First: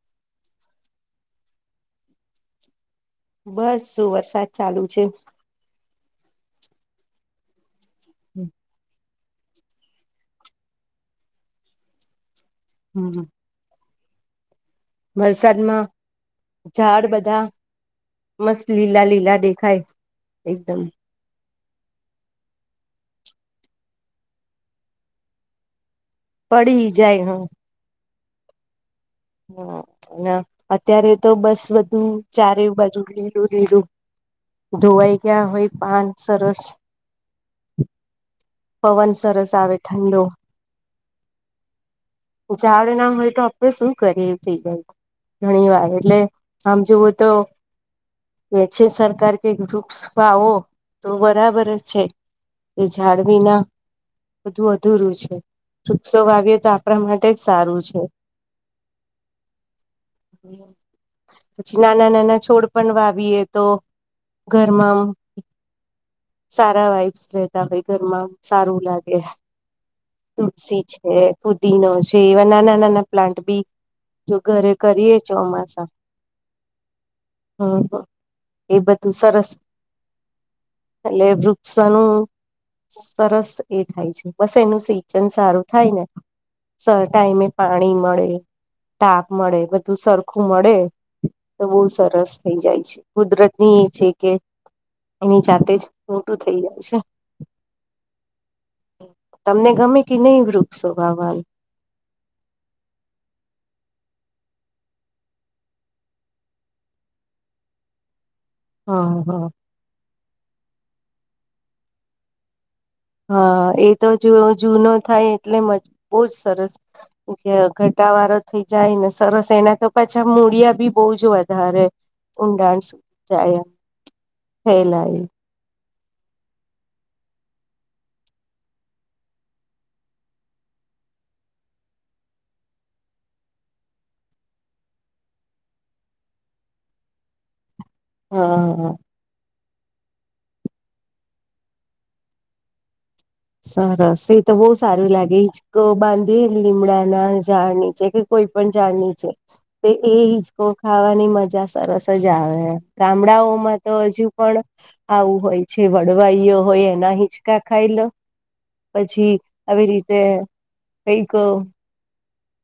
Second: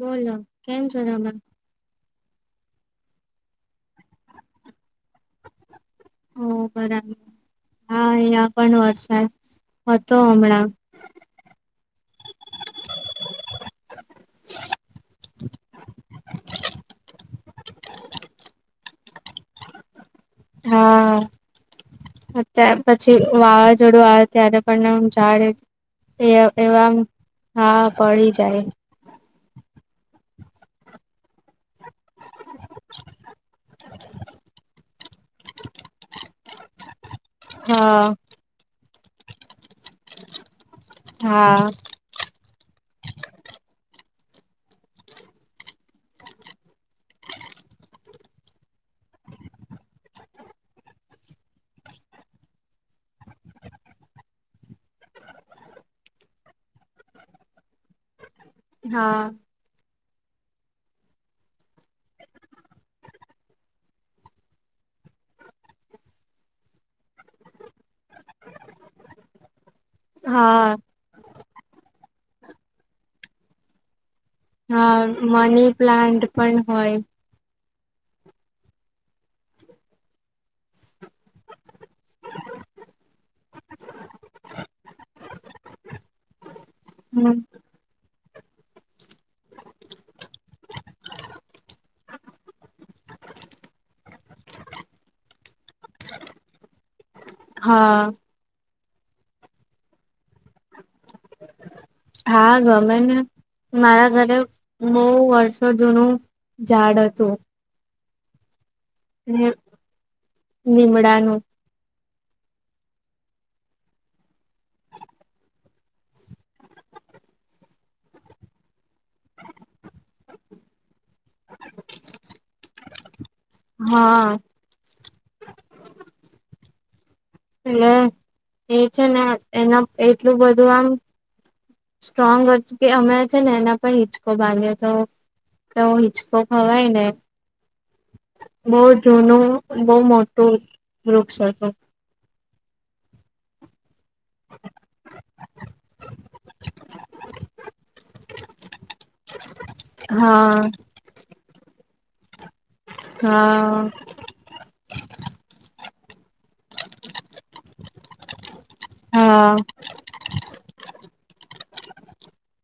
બોલો કેમ છોમણા. બસ વરસાદ ચાલુ છે. ઓ બરાબર હા અહિયા પણ વરસાદ હતો હમણાં. હમ્મ. વલસાડમાં ઝાડ બધા. મસ્ત લીલા લીલા દેખાાય. હા. અત્યારે પછી વાવાઝોડું આવે ત્યારે પણ એમ જાડે એ પડી એવામ જાય હ હા પડી જાય. હ, ન અત્યારે તો બસ બધુ ચારેય બાજુ લીલું લીલું. ધોવાઈ ગયા હોય પાન સરસ. હા. પવન સરસ આવે ઠંડો. હા. ઝાડ ના હોય તો આપડે શું કરીએ? એ થઈ જાય. ઘણી વાર, એટલે આમ જોવું તો કે છે સરકાર કે વૃક્ષ વાવો તો બરાબરજ છે. એ ઝાડ વીના બધું અધૂરું છે, વૃક્ષો વાવીએ તો આપ પરા માટેજ સારું છે. હા. પછી નાના નાના છોડ પણ વાવીએ તો ઘરમાં, સારા વાઇપ્સ રેતા હોય. ઘરમાં સારું લાગે, હા તુલસી છે. પુદીનો છે, એવા નાના નાના પ્લાન્ટ બી જો ઘરે હા કરીએ, મની ચોમાસા પ્લાન્ટ પણ હોય. હમ્મ હ, એ બધું સરસ, એટલે વૃ સનું સરસ એ થાય છે, બસ એનું સિંચન સારું થાય ને. સ હમ ટાઈમે પાણી મળે, તાપ મળે, બધું સરખું મળે. તો બહુ સરસ થઈ જાય છે, કુદરતની છે કે એની જાતેજ મોટું થઇ જાય છે. હા. તમને ગમે કે નહી વૃક્ષો વાવા? હા, ગમેને. મારા ઘરે બહુ વર્ષો જૂનું ઝાડ હતું. હા હા લીમડાનું. હા, એ તો જેવો જૂનો થાય, એટલે મજ બહુ જ સરસ. અ ઘટાવારો થઈ જાયને, સરસ એના તો પાછા મૂળિયા બી બહુંજ વધારે ઊંડાણ સુ જાય. હા. ફેલાય ટલે એ છે ને એના એટલું બધું આમ સ્ટ્રોંગ હતુ, કે અમે છેને એના પર હિંચકો બાંધ્યો તો. તો હિચકો ખવાય ને. બહુ હા જૂનું, બહુ મોટું વૃક્ષ હતુ. સરસ એ તો બહુ સારું લાગે, હિંચકો બાંધીએ લીમડા ના ઝાડ નીચે, કે કોઈ પણ ઝાડ નીચે. એ એ હા હિજકો ખાવાની મજા સરસ જ આવે. ગામડાઓમાં હા તો હજુ પણ આવું હોય છે, વડવાઈઓ હોય એના હિંચકા ખાઈલો. [inaudible] પછી, હા. આવી રીતે, કઈક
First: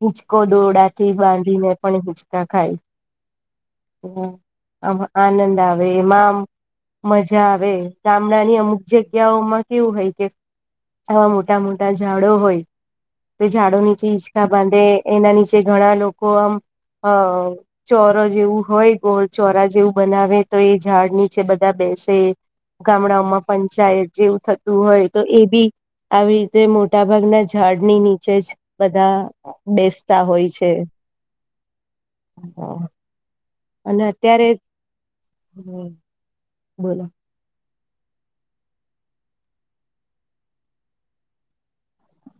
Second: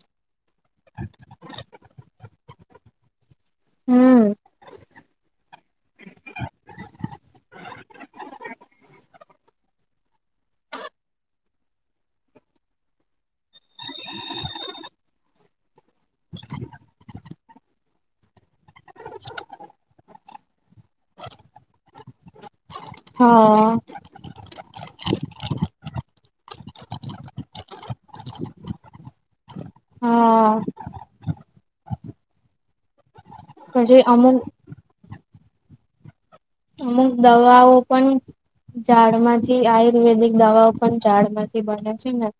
હિંચકો દોરડા થી બાંધીને પણ હીંચકા ખાય. ને, હમ હ આ આનંદ આવે એમાં આમ. મજા આવે, ગામડા ની અમુક જગ્યાઓમાં કેવું હોય કે આવા મોટા મોટા ઝાડો હોય. તો ઝાડો નીચે હિચકા બાંધે, એના નીચે ઘણા લોકો આમ હ ચોર જેવું હોય ગોળ ચોરા જેવું બનાવે તો એ ઝાડ નીચે બધા બેસે ગામડાઓમાં હા પંચાયત જેવું થતું હોય તો એ બી આવી રીતે મોટા ભાગના ઝાડની નીચે જ બધા બેસતા હોય હા છે હ પછી અને અમુક અત્યારે હમ અમુક દવાઓ પણ ઝાડ માંથી આયુર્વેદિક દવાઓ પણ ઝાડમાંથી બને છે ને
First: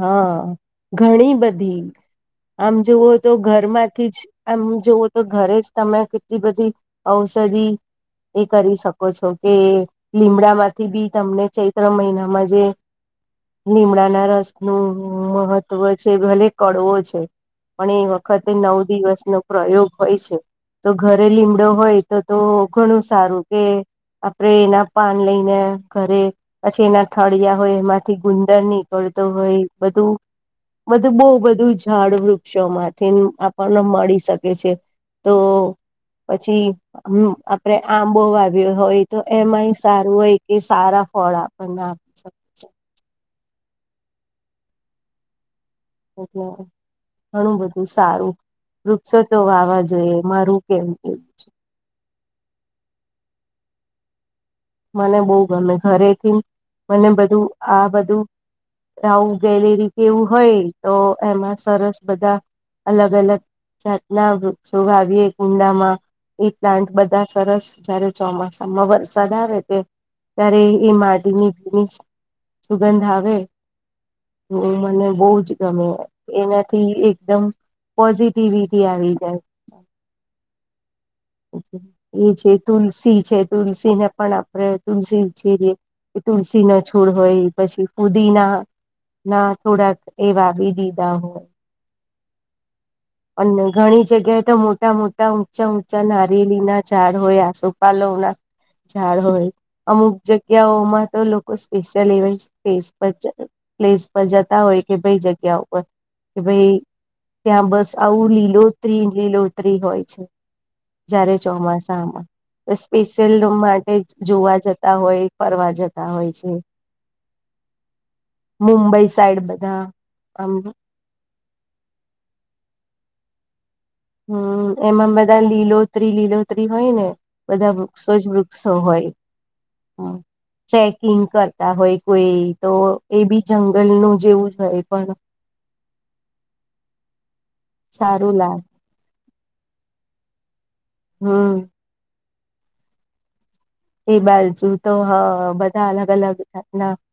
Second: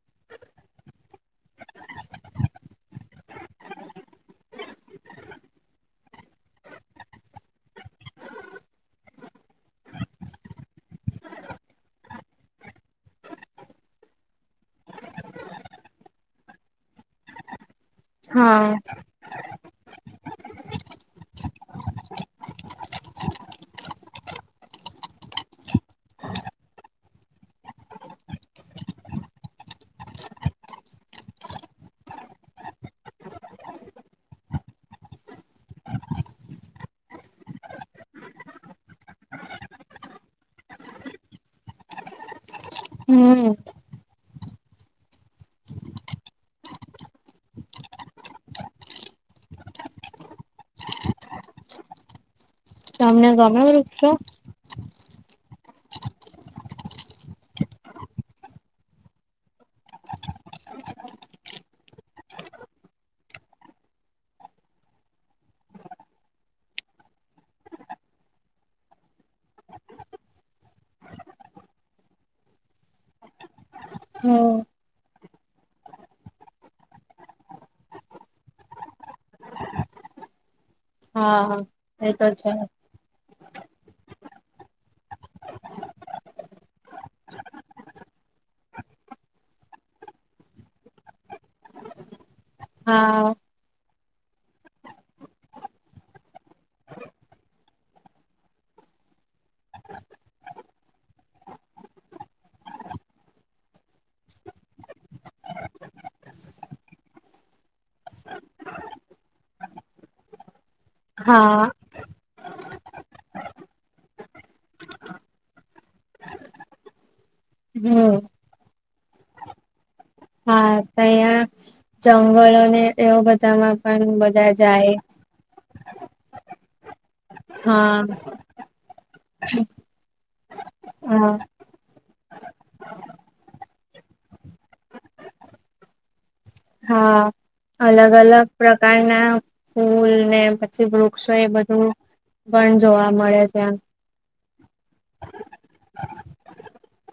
હા ઘણી બધી આમ જોવો તો ઘરમાંથી જ એમ જોવું તો ઘરે જ તમે કેટલી બધી ઔષધિ એ કરી શકો છો કે લીમડામાંથી બી તમને ચૈત્ર મહિનામાં જે લીમડાના રસ નું મહત્વ છે ભલે કડવો છે પણ એ વખતે નવ હા. દિવસનો પ્રયોગ હોય છે તો ઘરે લીમડો હોય તો તો ઘણું સારું કે આપડે એના પાન લઈને ઘરે પછી એના થળિયા હોય એમાંથી ગુંદર નીકળતો હોય બધું બધું બહુ બધું ઝાડ વૃક્ષોમાંથી આપણને મળી શકે છે તો પછી હ આપડે આંબો વાવ્યો હોય તો એમાંય સારું હોય કે સારા ફળ આપણને શકે છે હમ ઓટ ઘણાં બધાં વૃક્ષો વાવવા જોઈએ, કારણ કે વૃક્ષો આપણા જીવન માટે ખૂબ જ જરૂરી છે. તેઓ શુદ્ધ હવા આપે છે, પર્યાવરણનું સંતુલન જાળવે છે અને આવનારી પેઢી માટે હરિયાળું ભવિષ્ય બનાવે છે. હા, મને વૃક્ષો ખૂબ ગમે છે, કારણ કે વૃક્ષો આપણને શુદ્ધ હવા, છાંયો, ફળ અને સુંદર પર્યાવરણ આપે છે. તેથી આપણે વધુમાં વધુ વૃક્ષો વાવવા અને તેમની સંભાળ રાખવી જોઈએ. મને વૃક્ષો ખૂબ ગમે છે. મને હરિયાળું વાતાવરણ, ફૂલ-છોડ અને કુદરત ખૂબ જ પસંદ છે. વૃક્ષો આપણને શુદ્ધ હવા, ઠંડક, ફળ અને છાંયો આપે છે. તેથી હું માનું છું કે દરેક વ્યક્તિએ વધુમાં વધુ વૃક્ષો વાવવા અને તેમની સંભાળ રાખવી જોઈએ. મને ગેલેરીમાં સમય પસાર કરવો ખૂબ ગમે છે. અમારી ગેલેરીમાં વિવિધ પ્રકારના ફૂલના છોડ, લીલાછમ છોડ અને નાના વૃક્ષો છે. સવારે અને સાંજે ત્યાં બેસવાથી તાજી હવા મળે છે અને મનને શાંતિ મળે છે. હરિયાળું વાતાવરણ ખૂબ સુંદર લાગે છે અને કુદરતની નજીક હોવાનો આનંદ મળે છે. જાતજાતનાં વૃક્ષો ભાવે, કુંડામાં પણ ઉછેરી શકાય છે. પ્લાન્ટ બધા સરસ લાગે છે. જ્યારે ચોમાસામાં વરસાદ આવે છે, ત્યારે બધે હરિયાળી છવાઈ જાય છે. ત્યારે ભીની માટીની જે સુગંધ આવે છે, એ મનને ખૂબ જ આનંદ આપે છે. હમ એ મને બહુ જ ગમે છે. એનાથી એકદમ તાજગીનો અનુભવ થાય છે. પોઝિટિવિટી આવી જાય છે. એ છે તુલસી. તુલસીને પણ આપણે ખૂબ જ પવિત્ર અને ઔષધીય છોડ માનીએ છીએ. તુલસીનો છોડ હોય, પછી ફુદીનો હોય. ના, થોડાક એવા પણ બીજા છોડ હોય છે. હા અને ઘણી જગ્યાએ તો મોટા મોટા, ઊંચા ઊંચા નારિયેળના ઝાડ હોય છે, તેમજ સોપારીના ઝાડ પણ હોય છે. ઝાડ હોય. અમુક જગ્યાઓમાં તો લોકો ખાસ એવી જગ્યાઓમાં વિવિધ પ્રકારના છોડ અને વૃક્ષો ઉગાડે છે. પ્લેસ પર જતા હોય કે ભાઈ, એવી જગ્યા પર જઈએ જ્યાં બસ હરિયાળી જ હરિયાળી હોય. આવું લીલોતરીથી ભરેલું વાતાવરણ હોય છે. ખાસ કરીને જ્યારે ચોમાસું આવે છે, ત્યારે ચારેય બાજુ હરિયાળી છવાઈ જાય હા છે. સ્પેશિયલ રૂમ માટે નહીં, પરંતુ એવી સુંદર જગ્યાઓ જોવા અને ફરવા જતા હોય છે. મુંબઈ સાઇડ પણ આવી હમ ઘણી સુંદર અને હરિયાળી જગ્યાઓ જોવા મળે છે. હતા. જંગલો અને એવું બધું જોવા પણ લોકો જતા હોય છે. હા, એમાં બધે લીલોતરી જ લીલોતરી હોય છે અને ચારેય બાજુ વૃક્ષો જ વૃક્ષો જોવા મળે છે. હા, એમાં બધે લીલોતરી જ લીલોતરી હોય છે અને ચારેય બાજુ વૃક્ષો જ વૃક્ષો જોવા મળે હા છે. ખૂબ જ સુંદર દૃશ્ય હોય છે. હોય, કોઈ કોઈ જગ્યાએ તો જંગલ જેવું વાતાવરણ પણ જોવા મળે છે. હા, બરાબર. અલગ સારું અલગ લાગે પ્રકારનાં ફૂલો, પછી વિવિધ પ્રકારનાં વૃક્ષો, એ હમ બધું જોવા ખૂબ જ સુંદર લાગે છે. પણ જોવા મળે છે. એ બાજુ તો બધા અલગ અલગ પ્રકારનાં છોડ, ફૂલો અને વૃક્ષો જોવા મળે છે.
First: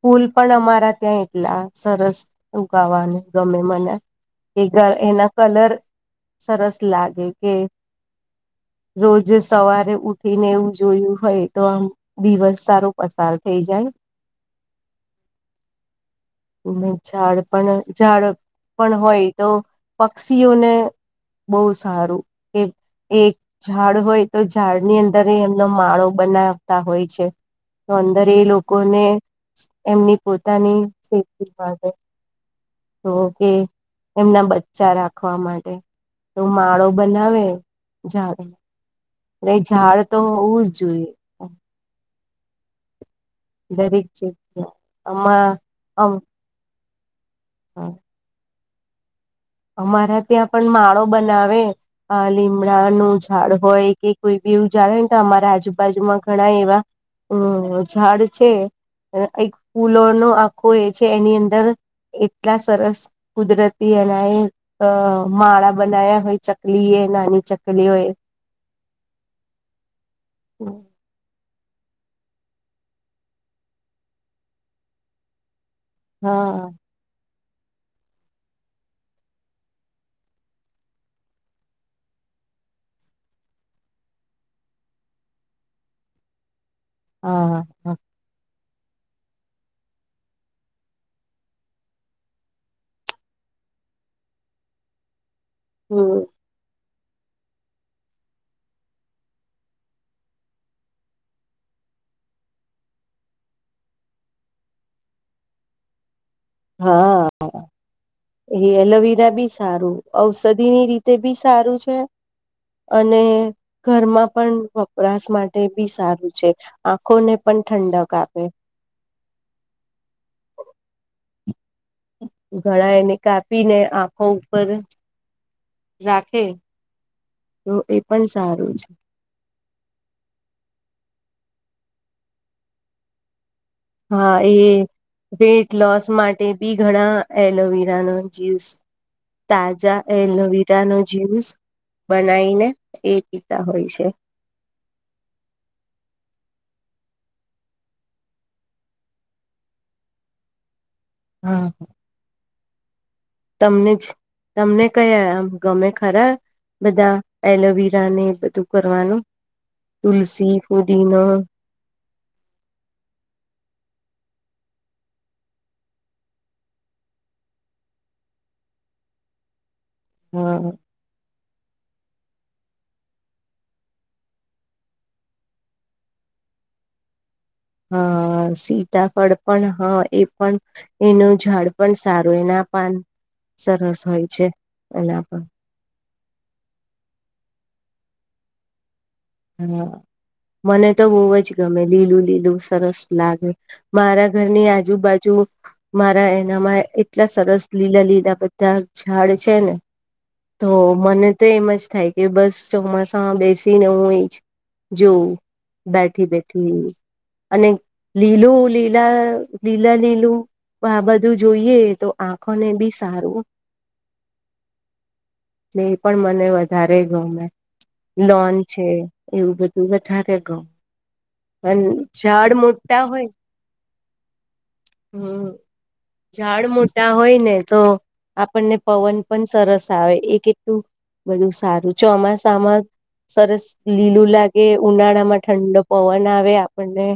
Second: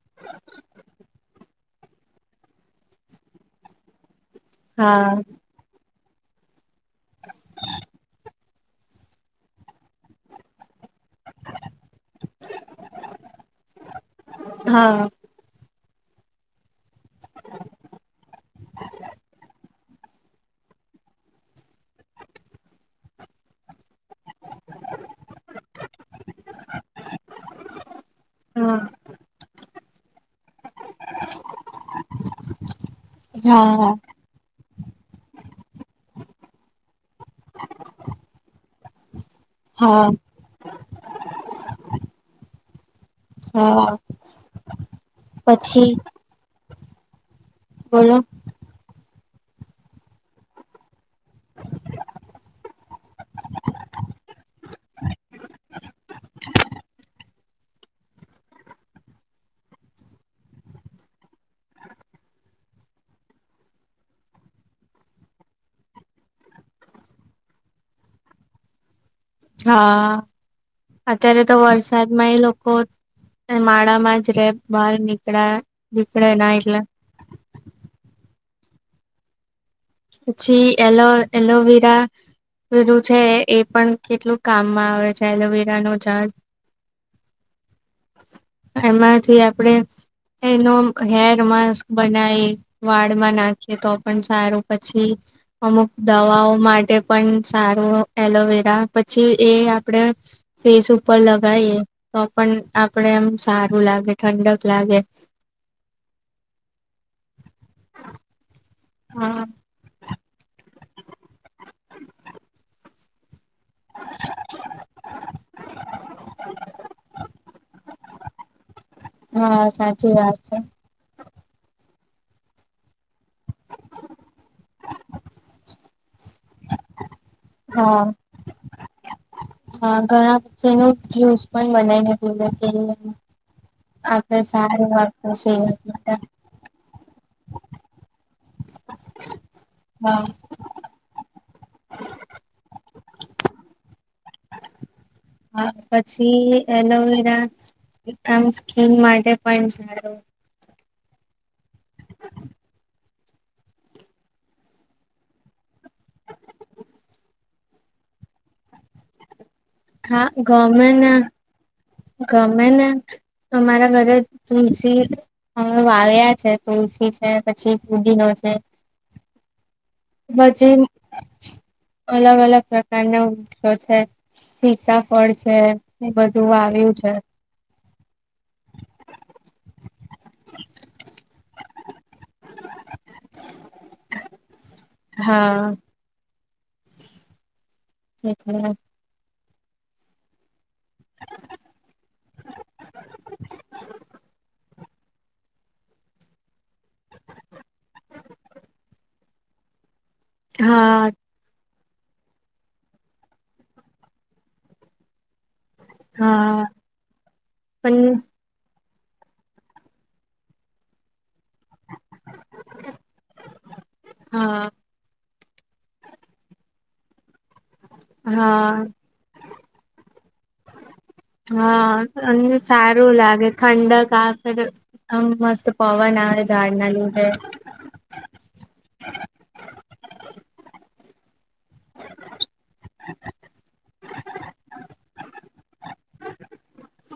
ફૂલો પણ અમારા ત્યાં એટલા સરસ જોવા મળે છે. હા તેના કલર સરસ લાગે છે કે રોજ સવારે ઊઠી ઊઠીને એવું જોયું હોય તો આમ દિવસ સારો પસાર થઈ જાય. હા, ઝાડ, ઝાડ પણ હોય તો પક્ષીઓ ને બહુ સારું એમ એક ઝાડ હોય, તો ઝાડની અંદર એ એમનો પોતાનો માળો બનાવતા હોય છે. તો અંદર એ હા લોકોને એમની પોતાની [inaudible] તો ઓકે. હા એમના બચ્ચાંને રાખવા માટે તો તેઓ માળો બનાવે [inaudible] ઝાડ હા તો હોવું જ જોઈએ. હા દરેક જગ્યાએ પછી અમા હા, અમારા ત્યાં પણ માળો બનાવે. આ લીમડાનું ઝાડ હોય કે કોઈ બીજું ઝાડ હોય, અમારા આજુબાજુમાં ઘણા એવા હા, ઝાડ છે, એક ફૂલોનું આખું એ છે એની અંદર એટલા સરસ કુદરતી અનાયે તો માળા બનાવ્યા હોય ચકલી એ નાની નાની ચકલીઓએ-' હા, હમ અત્યારે તો વરસાદમાં એ લોકો માળામાં જ રહે, બહાર નીકળ્યા નીકલા ના હા એટલે અછી એલો એલોવેરા બધું છે, એ પણ કેટલું કામમાં આવે છે એલોવેરા નું ઝાડ હા હા હા. એમાં જે આપણેે એનો હેર માસ્ક બનાવી વાળમાં નાખીએ તો પણ સારું. પછી અમુક હમ દવાઓ માટે પણ સારું એલોવેરા પછી એ આપડે ફેસ ઉપર લગીએ તો પણ આપડે એમ સારું લાગે, ઠંડક લાગે. હા હા એ એલોવીરા હા બી સારું ઔષધિની રીતે બી સારું છે અને ઘરમાં પણ વપરાશ માટે બી સારું છે. આંખોને પણ ઠંડક આપે. હા સાચી વાત છે. ઘણા એને કાપી ને આંખો ઉપર [unintelligible] રાખે. તો એ હા પણ સારું છે. હા ઘણા જે નુ જ્યુસ પણ બનાઈ ને પીવે છે. હા એ વેટ લોસ માટે બ ઘણા એલોવિરા ન જયુસ તાજા હા. એલોવરા ટા નો જ્યુસ બનાવીને એ પીતા હોય છે. પછી એલોવેરા આમ સ્કીન માટે પણ સારું. હા. તમને જ તમને કયા ગમે ખરા? બધા એલોવીરા ને બધું કરવાનું.? હા તુલસી ગમેને ફુદીનો [unintelligible] ગમે ના. અમારા ઘરે તુલસી અમે વાવ્યા છે તુલસી છે, પછી પુદીનો છે. [inaudible] હા પછી [unintelligible] અલગ- અલગ પ્રકાર ના વૃક્ષો છે. સીતાફળ છે એ બધું વાવ્યું છે. હા સીતાફળ પણ હા એ પણ એનું ઝાડ પણ સારું એના પાન સરસ હોય છે એના પણ. હા [unintelligible] હા મને તો બહુ જ ગમે લીલું લીલું સરસ લાગે. મારા ઘરની આજુબાજુ મારા એનામાં એટલા સરસ લીલા લીલા બધા ઝાડ છે ને. તો હા મને તો એમ જ થાય કે બસ ચોમાસામાં બેસીને હું જોઉ બેઠી હા બેઠી અને પણ લીલો લી લા લીલા લીલું આ બધું જોઈએ તો આંખોને બી સારું. હા. એ પણ મને વધારે ગમે લોન હા છે. એવું બધું વધારે ગમે અને હા ઝાડ અને મોટા સારું હોય લાગે ઠંડક આ ફેર ત હમ મસ્ત પવન આવે ઝાડ ઝાડના મોટા લીધે હોય ને તો આપણને પવન પણ સરસ આવે એ કેટલું બધું સારું ચોમાસામાં સરસ લીલું લાગે ઉનાળા માં ઠંડો પવન આવે આપણને.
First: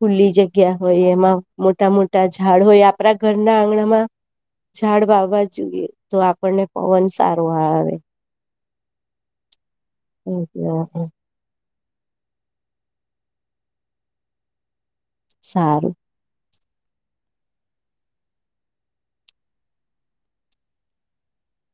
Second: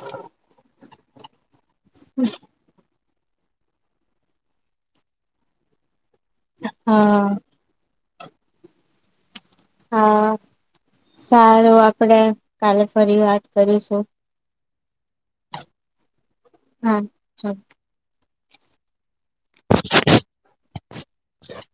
ખુલ્લી જગ્યા હોય એમાં મોટા મોટા ઝા ડ હોય આપણા ઘરના આંગણામાં ઝાડ વાવવા જોઈએ તો આ પણને પવન હા સારું આવે. હા [unintelligible] સારું આપડે કાલે ફરી વાત કરીશું. સારું. હમ ચલ [inaudible]